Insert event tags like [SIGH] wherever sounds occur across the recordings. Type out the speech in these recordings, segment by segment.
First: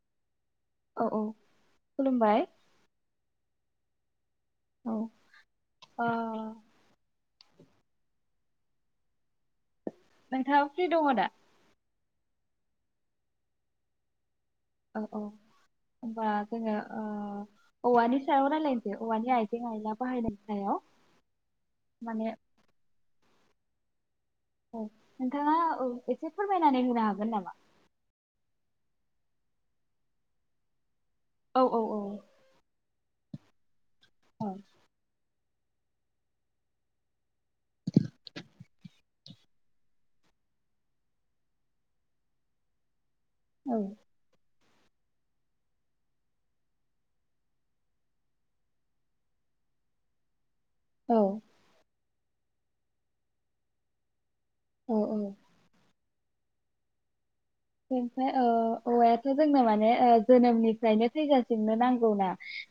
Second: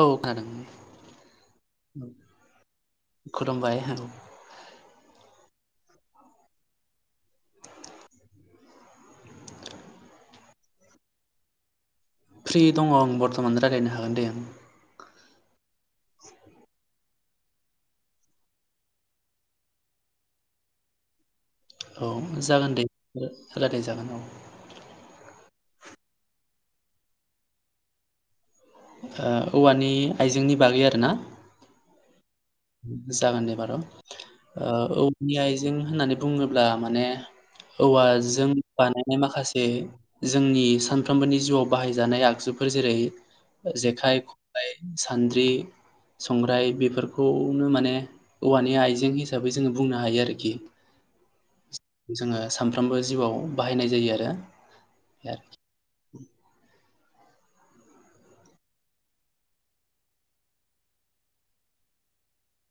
औ खोनादों। औ औ खुलुमबाय ‌। खुलुमबाय औ औ ओ नोंथाङा फ्रि दङ दा? फ्रि दङ आं बर्थमान रायलायनो हागोन दे ओं। औ औ होमबा जोङो ओ औवानि सायाव रायलायनोसै औवानि आइजें आयला बाहायनायनि सायाव। औ माने जागोन दे ‌। रायलाय जागोन औ‌। औ नोंथाङा औ एसे फोरमायनानै होनो हागोन नामा? ओ औवानि आइजेंनि बागै आरो ना? औ औ औ। जागोन दे बारु। औ ओ औवानि आइजे। जें होननानै बुङोब्ला माने औवाजों बानायनाय माखासे जोंनि सानफ्रोमबोनि जिउआव बाहायजानाय आगजुफोर जेरै औ जेखाय सानद्रि, संग्राय बेफोर खौनो माने औवानि आइजें हिसाबै जोङो बुंनो हायो आरोखि। औ। जोङो सानफ्रोमबो जिउआव बाहायनाय जायो आरो। औ औ। [INAUDIBLE] बेनिफ्राय ओ औवायाथ जोंनो माने ओ जोनोमनिफ्रायनो थैजासिमनो नांगौना।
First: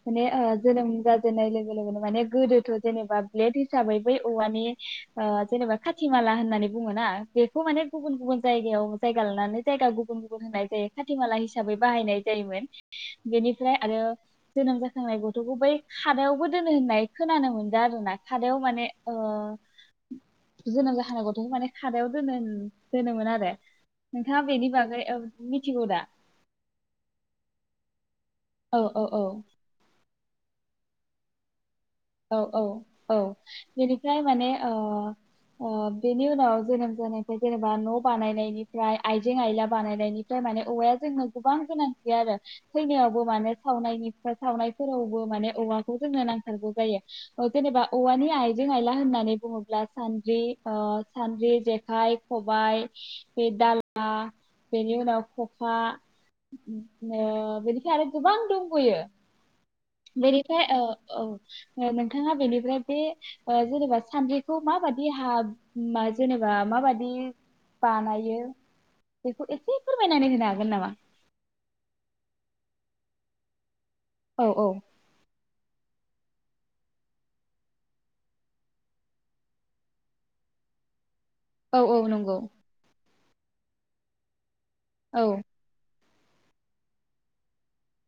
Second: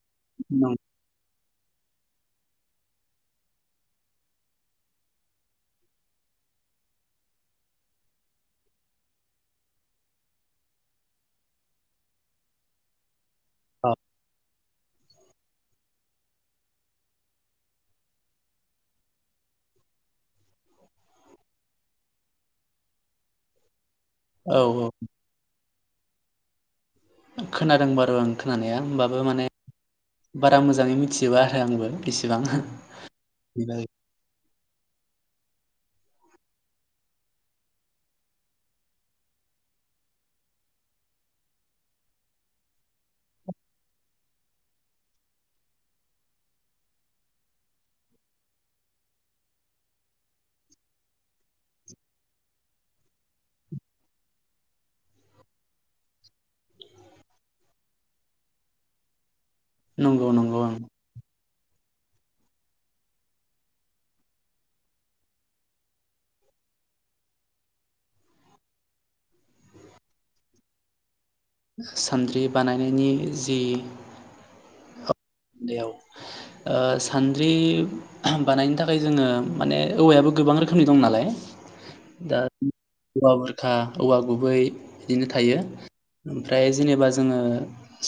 माने ओ नंगौ जोनोम जाजे जेननाय लोगो लोगोनो माने गोदोथ जेनेबा ब्लेड हिसाबै बै औवानि ओ जेनेबा खाथि माला होननानै बुङो ना बेखौ माने गुबुन गुबुन जायगायाव जायगा लानानै जायगा गुबुन गुबुन होनाय जायो खाथिमाला हिसाबै बाहायनाय जायोमोन। बेनिफ्राय औ आरो जोनोम जाखांनाय गथखौ बै खादायावबो दोनो होननाय खोनानो मोनदो आरोना, खादायाव माने ओ जोनोम जाखांनाय गथखौ माने खादायाव दोनो दोनोमोन आरो। [UNINTELLIGIBLE] औ बेनि औ बागै मिथिगौ दा। खोनादों [UNINTELLIGIBLE] औ खोनानाया औ औ होमबाबो माने बारा मोजाङै मिथिजोबा आरो आंबो। औ इसेबां औ औ बेनिफ्राय माने ओ ओ बेनि उनाव जोनोम जानायफाय जेनेबा न बानायनायनिफ्राय आइजें आयला बानायनायनिफ्राय माने औवाया जोंनो गोबां गोनांथि आरो थैनायावबो माने सावनायनिफ्राय सावनायफोरावबो माने औवाखौ जोंनो नांथारगौ। जायो ओ जेनेबा औवानि आइजें आइला होननानै बुङोब्ला सानद्रि ओ सानद्रि जेखाइ खबाय बे दाला बेनि उनाव खखा ओ बेनिफ्राय आरो गोबां दंबयो। नंगौ नंगौ बेनिफ्राय आं ओ औ नोंथाङा बेनिफ्राय बे ओ जेनेबा सान्द्रिखौ माबादि हा जेनेबा माबादि बानायो बेखौ एसे फोरमायनानै होनो हागोन नामा। सान्द्रि बानायनायनि जि औ औ। बेयाव ओ सान्द्रि बानायनो थाखाय जोङो माने औवायाबो गोबां रोखोमनि दं नालाय। औ औ नंगौ। दा औवा बुरखा औवा गुबै औ बिदिनो थायो। ओमफ्राय जेनेबा जोङो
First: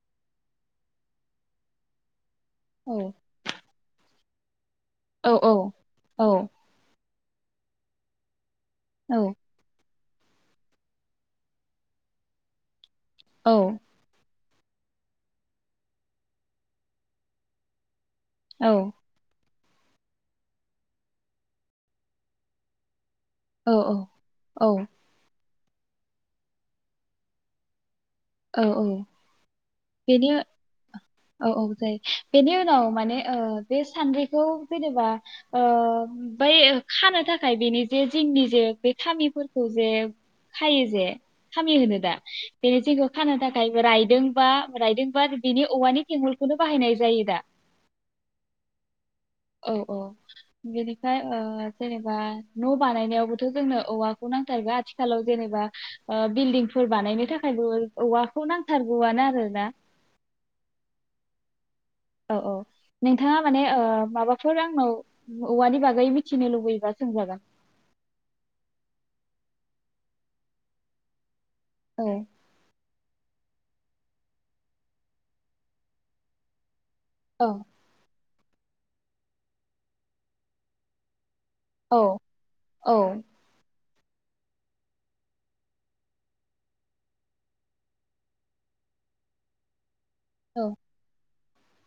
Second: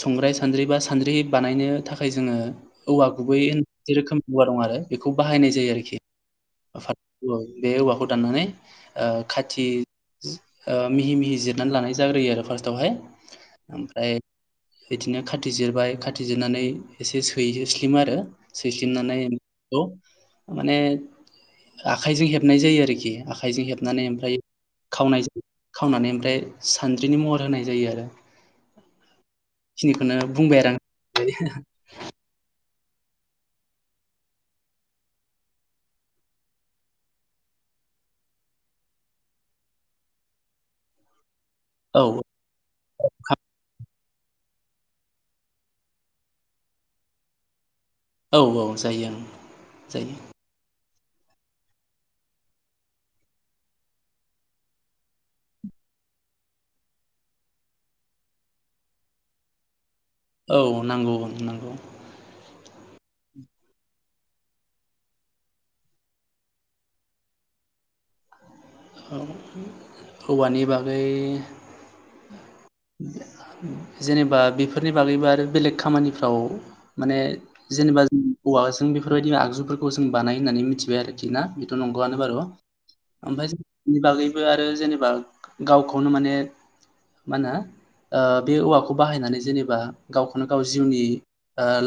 संग्राय सान्द्रि बा सानद्रि बानायनो थाखाय जोङो औवा औ गुबै रोखोम [UNINTELLIGIBLE] आरो। बेखौ औ औ बाहायनाय जायो आरोखि औ आफाद औ बे औवाखौ दाननानै औ ओ खाथि ओ मिहि मिहि जिरनानै लानाय जाग्रोयो आरो फार्स्टआवहाय औ ओमफ्राय बिदिनो खाथि जिरबाय खाथि जिरनानै एसे सैस्लिमो आरो सैसिननानै बेखौ माने आखायजों हेबनाय जायो आरोखि आखाइजों औ हेबनानै ओमफ्राय औ खावनाय जायो खावनानै ओमफ्राय सानद्रिनि महर होनाय जायो आरो औ औ खिनिखौनो बेनि बुंबाय आरो औ आं औ जायो बेनि उनाव माने ओ बे सान्द्रिखौ जेनेबा बै खानो थाखाय बेनि जे जिंनि जे बे खामिफोरखौ जे खायो जे खामि होनो दा बेज खानो थाखायबो राइ [UNINTELLIGIBLE] रायदोंबा बिनि औवानि थेंगलखौनो बाहायनाय जायो दा? औ औ जायो ओं। औ औ [UNINTELLIGIBLE] जायो ओमफ्राय ओ जेनेबा न' बानायनायावबोथ' जोंनो औवाखौ नांथारगौ आथिखालाव जेनेबा बिल्दिंफोर बानायनो थाखायबो औवाखौ नांथारगौआनो आरोना। औ नांगौ नांगौ। औ औ नोंथाङा माने माबाफोर आंनाव औवानि बागै मिथिनो लुबैयोबा सोंजागोन। हौवानि बागै औ। जेनेबा बेफोरनि बागैबो आरो बेलेग खामानिफ्राव माने औ जेनेबा जों औवाजों बेफोरबायदि आगजुफोरखौ जों बानाय होननानै मिथिबाय आरोखि ना। बेथ' औ नंगौआनो बारू औ ओमफ्राय [UNINTELLIGIBLE] बागैबो आरो जेनेबा गावखौनो माने मा होनो बे औवाखौ बाहायनानै जेनेबा गावखौनो गाव औ जिउनि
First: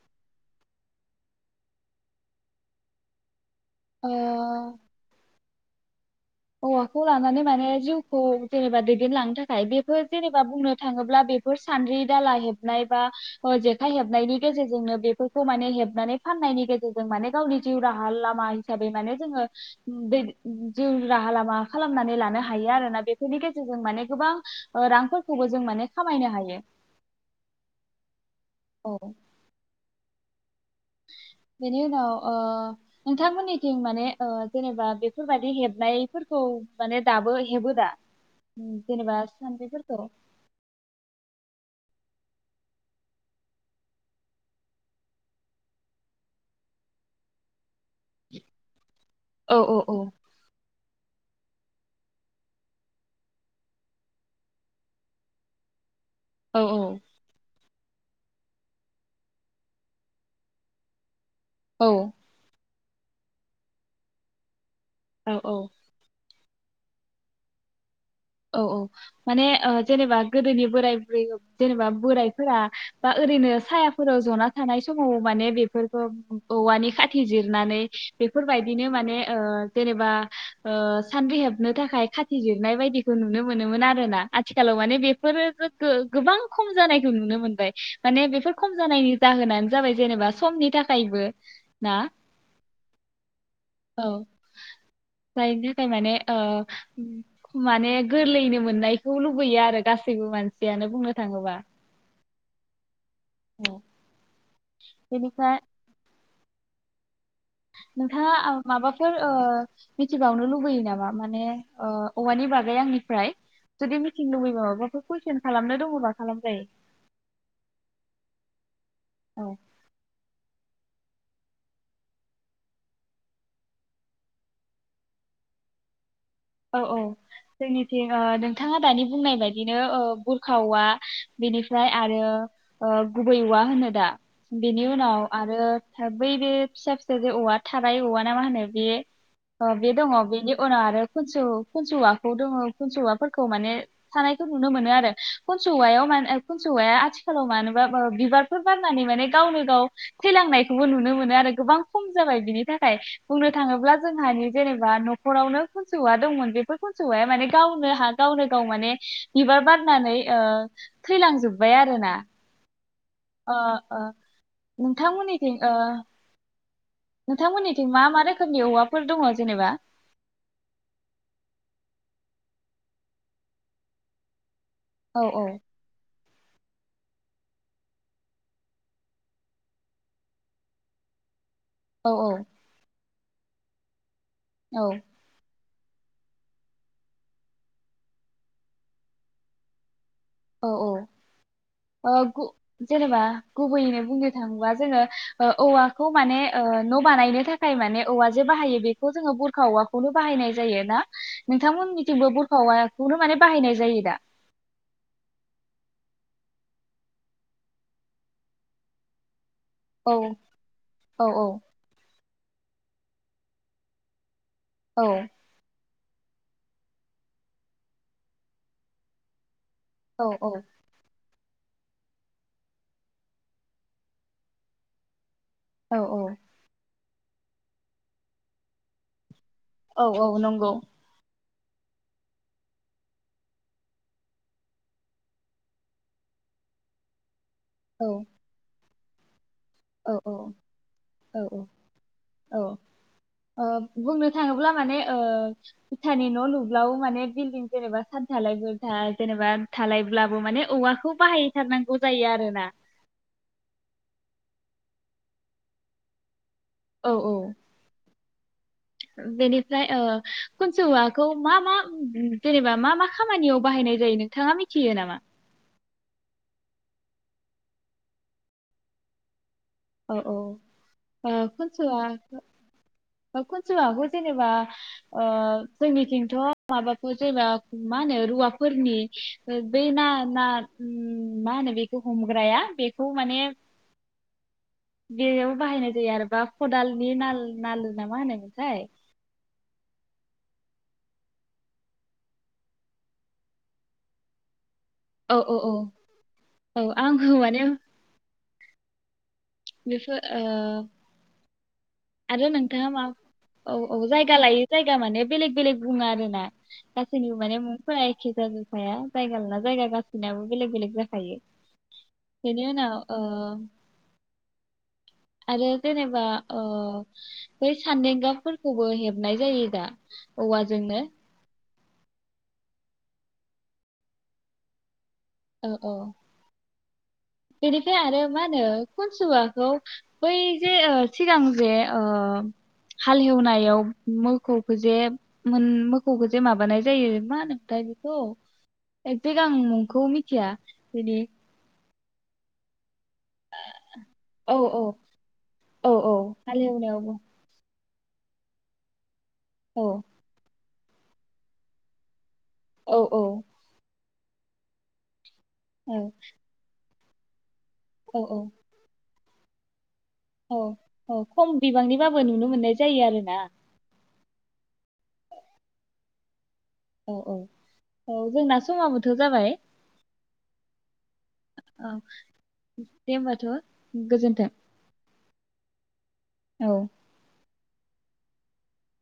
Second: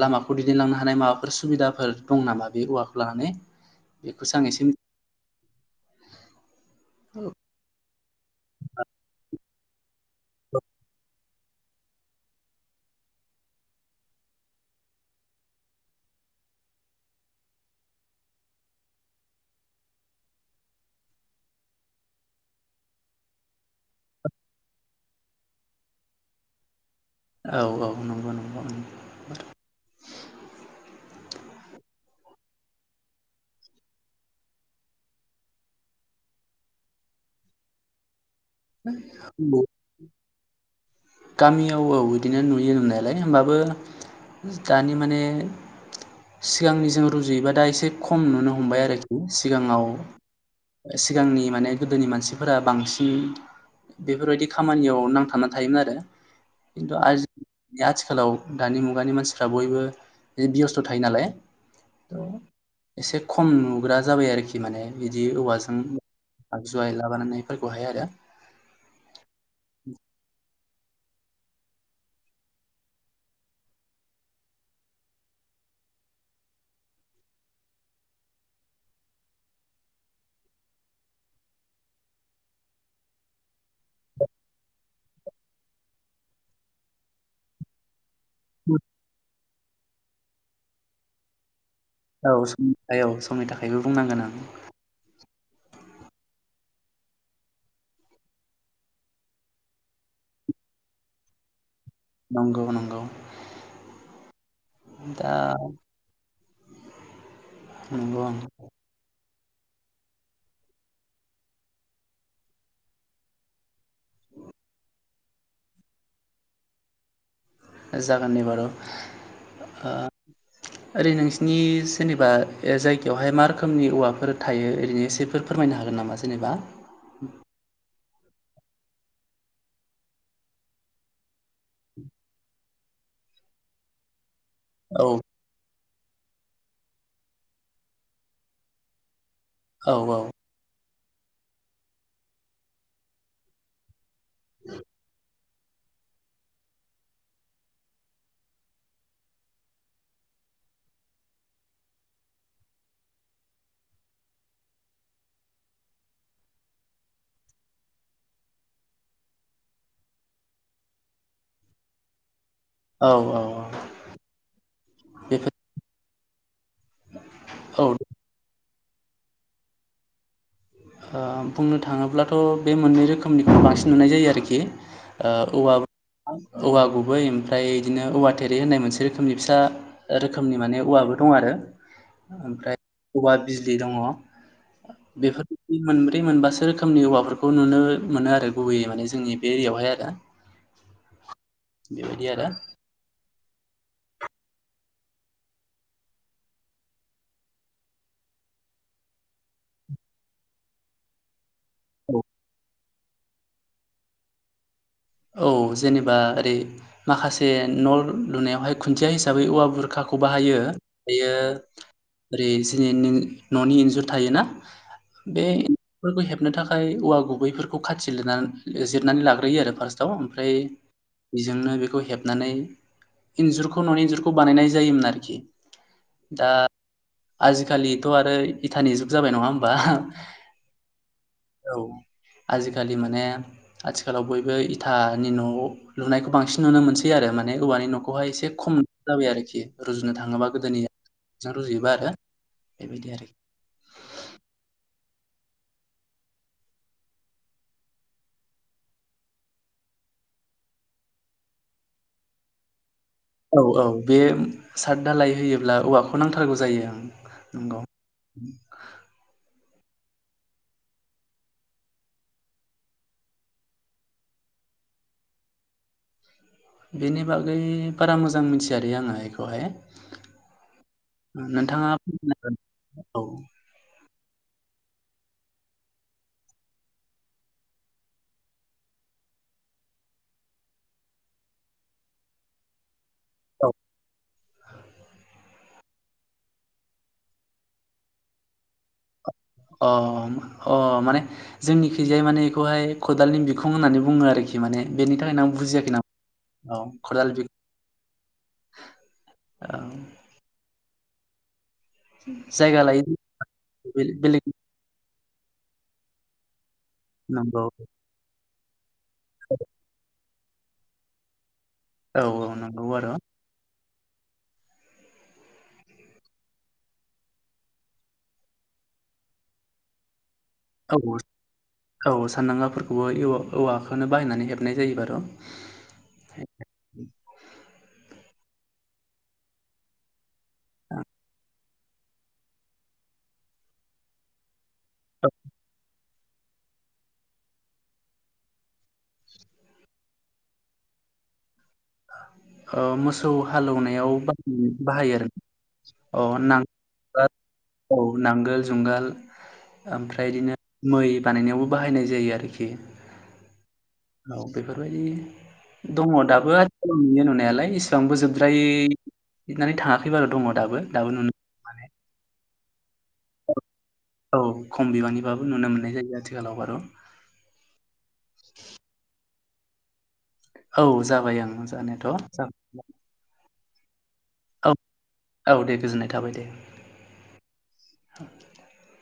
लामाखौ दैदेनलांनो हानाय माबाफोर सुबिदाफोर दं नामा बे औवाखौ लानानै? बेखौसो आं एसे ओ मिथि औवाखौ लानानै माने जिउ औे जेनेबा दैदेनलांनो थाखाय बेफोर जेनेबा बुंनो थाङोब्ला बेफोर सान्द्रि, दाला हेबनाय बा जेखाइ हेबनायनि गेजेरजोंनो बेफोरखौ माने हेबनानै फाननायनि गेजेरजों माने गावनि जिउ राहा लामा हिसाबै माने जोङो बे जिउ राहा लामा खालामनानै लानो हायो आरोना बेफोरनि गेजेरजों माने गोबां रांफोरखौबो जों माने खामायनो हायो। औ औ नंगौ नंगौ। औ [UNINTELLIGIBLE] बेनि उनाव ओ नोंथांमोननिथिं माने ओ जेनेबा बेफोरबायादि हेबनायफोरखौ माने दाबो हेबो दा? जेनोबा सानद्रिफोरखौ गामियाव औ बिदिनो नुयो नुनायालाय होमबाबो दानि माने सिगांनि जों रुजुयोबा दा एसे खम नुनो हमबाय आरोखि औ औ सिगाङाव औ सिगांनि माने गोदोनि मानसिफोरा बांसिन बेफोरबायदि खामानियाव नांथाबनानै थायोमोन आरो। औ खिनथु आजि [UNINTELLIGIBLE] आथिखालाव दानि मुगानि मानसिफ्रा बयबो बेस्थ' थायो नालाय। औ। एसे खम नुग्रा जाबाय आरोखि माने। बिदि औ औ औवाजों आगजु आयला बानायनायफोरखौहाय आरो। औ औ माने जेनेबा गोदोनि बोराय बुरै जेनेबा बोरायफोरा बा ओरैनो सायाफोराव जना थानाय समाव माने बेफोरखौ औवानि खाथि जिरनानै बेफोरबायदिनो माने जेनेबा सानदरि हेबनो थाखाय खाथि जिरनाय बायदि नुनो मोनोमोन आरो ना आथिखालाव माने बेफोरो गोबां खम जानायखौ नुनो मोनबाय। माने बेफोर खम जानायनि जाहोनानो जाबाय जेनेबा समनि थाखायबो। ना औ समनि थाखाय औ समनि थाखायबो बुंनांगोन ओं। जायाय माने ओ माने [UNINTELLIGIBLE] गोरलैयैनो मोननायखौ लुबैयो आरो गासैबो मानसियानो बुंनो थाङोबा। नंगौ नंगौ। औ। दा। बेनिफ्राय नंगौ नोंथाङा माबाफोर ओ मिथिबावनो लुुबैयो नामा माने औवानि बागै आंनिफ्राय जुदि मिथिनो लुबैयोबा माबाफोर कुइसन खालामनो दङबा खालामजायो। जागोन दे बारू औ ओ। ओरै नोंसिनि सोरनिबा जायगायावहाय मा रोखोमनि औवाफोर थायो ओरैनो एसेफोर फोरमायनो हागोन नामा? जेनेबा औ औ जोंनिथिं ओ नोंथाङा दानि बुंनाय बायदिनो बुरखा औवा बेनिफ्राय आरो गुबै औवा होनो दा। बेनि औ उनाव आरो बै बे फिसा फिसा जे औवा थाराय औवा ना मा होनो बे। अ बे औ दङ औ बेनि उनाव आरो खनसौ खनसौवाखौ दङ खनस'वाफोरखौ माने थानायखौ नुनो मोनो आरो खनसौवायाव मान खनसौवाया आथिखालाव मानोबा बिबारफोर बारनानै माने गावनो गाव थैलांनायखौबो नुनो मोनो आरो गोबां खम जाबाय बिनि थाखाय बुंनो थाङोब्ला जोंहानि जेनेबा न'खरावनो खनसौवआ दंमोन बेफोर खनसौाया माने गावनो हाय गावनो गाव माने बिबार बारनानै थैलांजोब्बाय आरो ना। औ औ नोंथांमोननिथि बेफोर ओ औ ओ नोंथांमोननिथिं मा मा रोखोमनि औवा‌ फोर दङ जेनेबा? बुंनो थाङोब्लाथ' बे मोननै रोखोमनिखौ बांसिन नुनाय जायो आरोखि। औ ओवा औवा गुबै ओमफ्राय बिदिनो औवा थेरै होननाय मोनसे रोखोमनि फिसा रोखोमनि माने औवाबो दं आरो। औ ओमफ्राय‌ बबेबा बिजलीदङ। औ बेफोर बे मोनब्रै मोनबासो रोखोमनि औवाफोरखौ नुनो मोनो आरो गुबैयै माने जोंनि बे एरियायावहाय आरो। औ औ। ओ बेबायदि गु आरो जेनेबा गुबैयैनो बुंनो थाङोबा जोङो औवाखौ माने ओ न' बानायनो थाखाय माने औवा जे बाहायो बेखौ जोङो बुरखा औवाखौनो बाहायनाय जायो ना? औ नोंथांमोननिथिबो बुरखा औवाया बेखौनो माने बाहायनाय जायो दा औ जेनेबा ओरै माखासे न' लुनायावहाय खुन्थिया हिसाबै औवा औ बुरखाखौ बाहायो औ बेयो औ ओरै जोंनि न'नि इन्जुर थायोना औ बे फोरखौ हेबनो थाखाय औवा गुबैफोरखौ खाथि लिरनानै जिरनानै लाग्रोयो आरो फारसे दाव औ औ ओमफ्राय बेजोंनो बेखौ हेबनानै इन्जुरखौ न'नि इन्जुरखौ बानायनाय जायोमोन आरोखि औ औ दा आजिखालिथ' आरो इथानि जुग जाबाय नङा होम औ औ नंगौ औ आजिखालि माने आथिखालाव बयबो हानि न लुनायखौ बांसिन नुनो मोनसै आरो ना ने औवानि औ न'खौहाय एसे खम दा बे आरोखि औ रुजुनो औ थाङोबा गोदोनिजों औ औ रुजुयोबा आरो औ बेबायदि आरोखि ओ बुंनो थाङोब्ला माने ओ फथानि न' लुब्लाबो माने बिल्डं जेनेबा साथ थालायफोर थाय जेनेबा थालायब्लाबो माने औवाखौ बाहायथारनांगौ जायो आरो ना औ औ बे साद धालाय होयोब्ला औवाखौ नांथार थारगौ जायो ओं औ औ नंगौ [INAUDIBLE] बेनिफ्राय ओ कुनसुवाखौ मा मा जेनेबा मा मा खामानियाव बाहायनाय जायो नोंथाङा मिथियो नामा? बेनि बागै बारा मोजां मिथियारि आङो एखो औ औ ओ नोंथाङा खनसआ फोरमायनो हागोन। खनस'आबो जेनेबा ओ जोंनिथिंथ' माबाखौ जेनेबा मा होनो रुवाफोरनि बै ना ना मा होनो बेखौ हमग्राया बे औ माने औ बेबो बाहायनाय जायो आरोबा खदालनि नाल नाल नामा होनोमोनथाय अम अ माने जोंनि खैजाय माने बेखौहाय खदालनि बिखुं होननानै बुङो आरोखि माने बेनि औ थाखायनो आं औ औ बुजियाखै नाम औ आंबो खदाल बि हो माने बेफोर ओ आरो जायगा नोंथाङा लायै मा औ औ जायगा बेलेग लायो जायगा माने बेलेग बेलेग बुङो आरोना गासैनिबो माने नंगौ मुंफोरा एखे जाजोबखाया जायगा ला ना जायगा गासैनाबो बेलेग बेलेग जाखायो औ औ बेनि नंगौ उनाव आरो ओ आरो जेनेबा ओ बै सान्देंगाफोरखौबो हेबनाय जायो दा औवाजोंनो औ सानदांगाफोरखौबो एवा औवाखौनो बाहायनानै हेबनाय जायो बार'। औ औ। बेनिफ्राय आरो मा होनो खुनसुवाखौ बै जे सिगां जे आं हालेवनायाव मोखौ जे मोनबो मोखौखौ जे माबानाय जायो मा नोंथाय बेखौ एखसेेग आां नुंखौ मिथिया बिनि आ मोसौ मोसौ हालौवनायावाह औ औ बाहायो आरो औ औ अ हालेवनायावबो नांगा औ नांगोल जुंगाल औ ओमफ्राय बिदिनो मै बानायनायावबो बाहायनाय जायो आरोखि‌ औ खि औ औ बेफोरबायदि औ दङ दाबो। नुयो नुनायालाय। इसिबांबो औ जोबद्राय नानै थाङाखै बार' दङ औ दाबो दाबो औ नुनो खम माने बिबांनिबाबो नुनो मोननाय जायो आरो ना औ खम बिबांनिबाबो नुनो मोननाय जायो आथिखालाव बो। औ औ औ जोंना समाबोथ' जाबाय औ जाबाय ओं औ जानायाथ' जाबाय। दे होमबाथ' गोजोन्थों। औ औ दे गोजोननाय थाबाय दे औ [INAUDIBLE]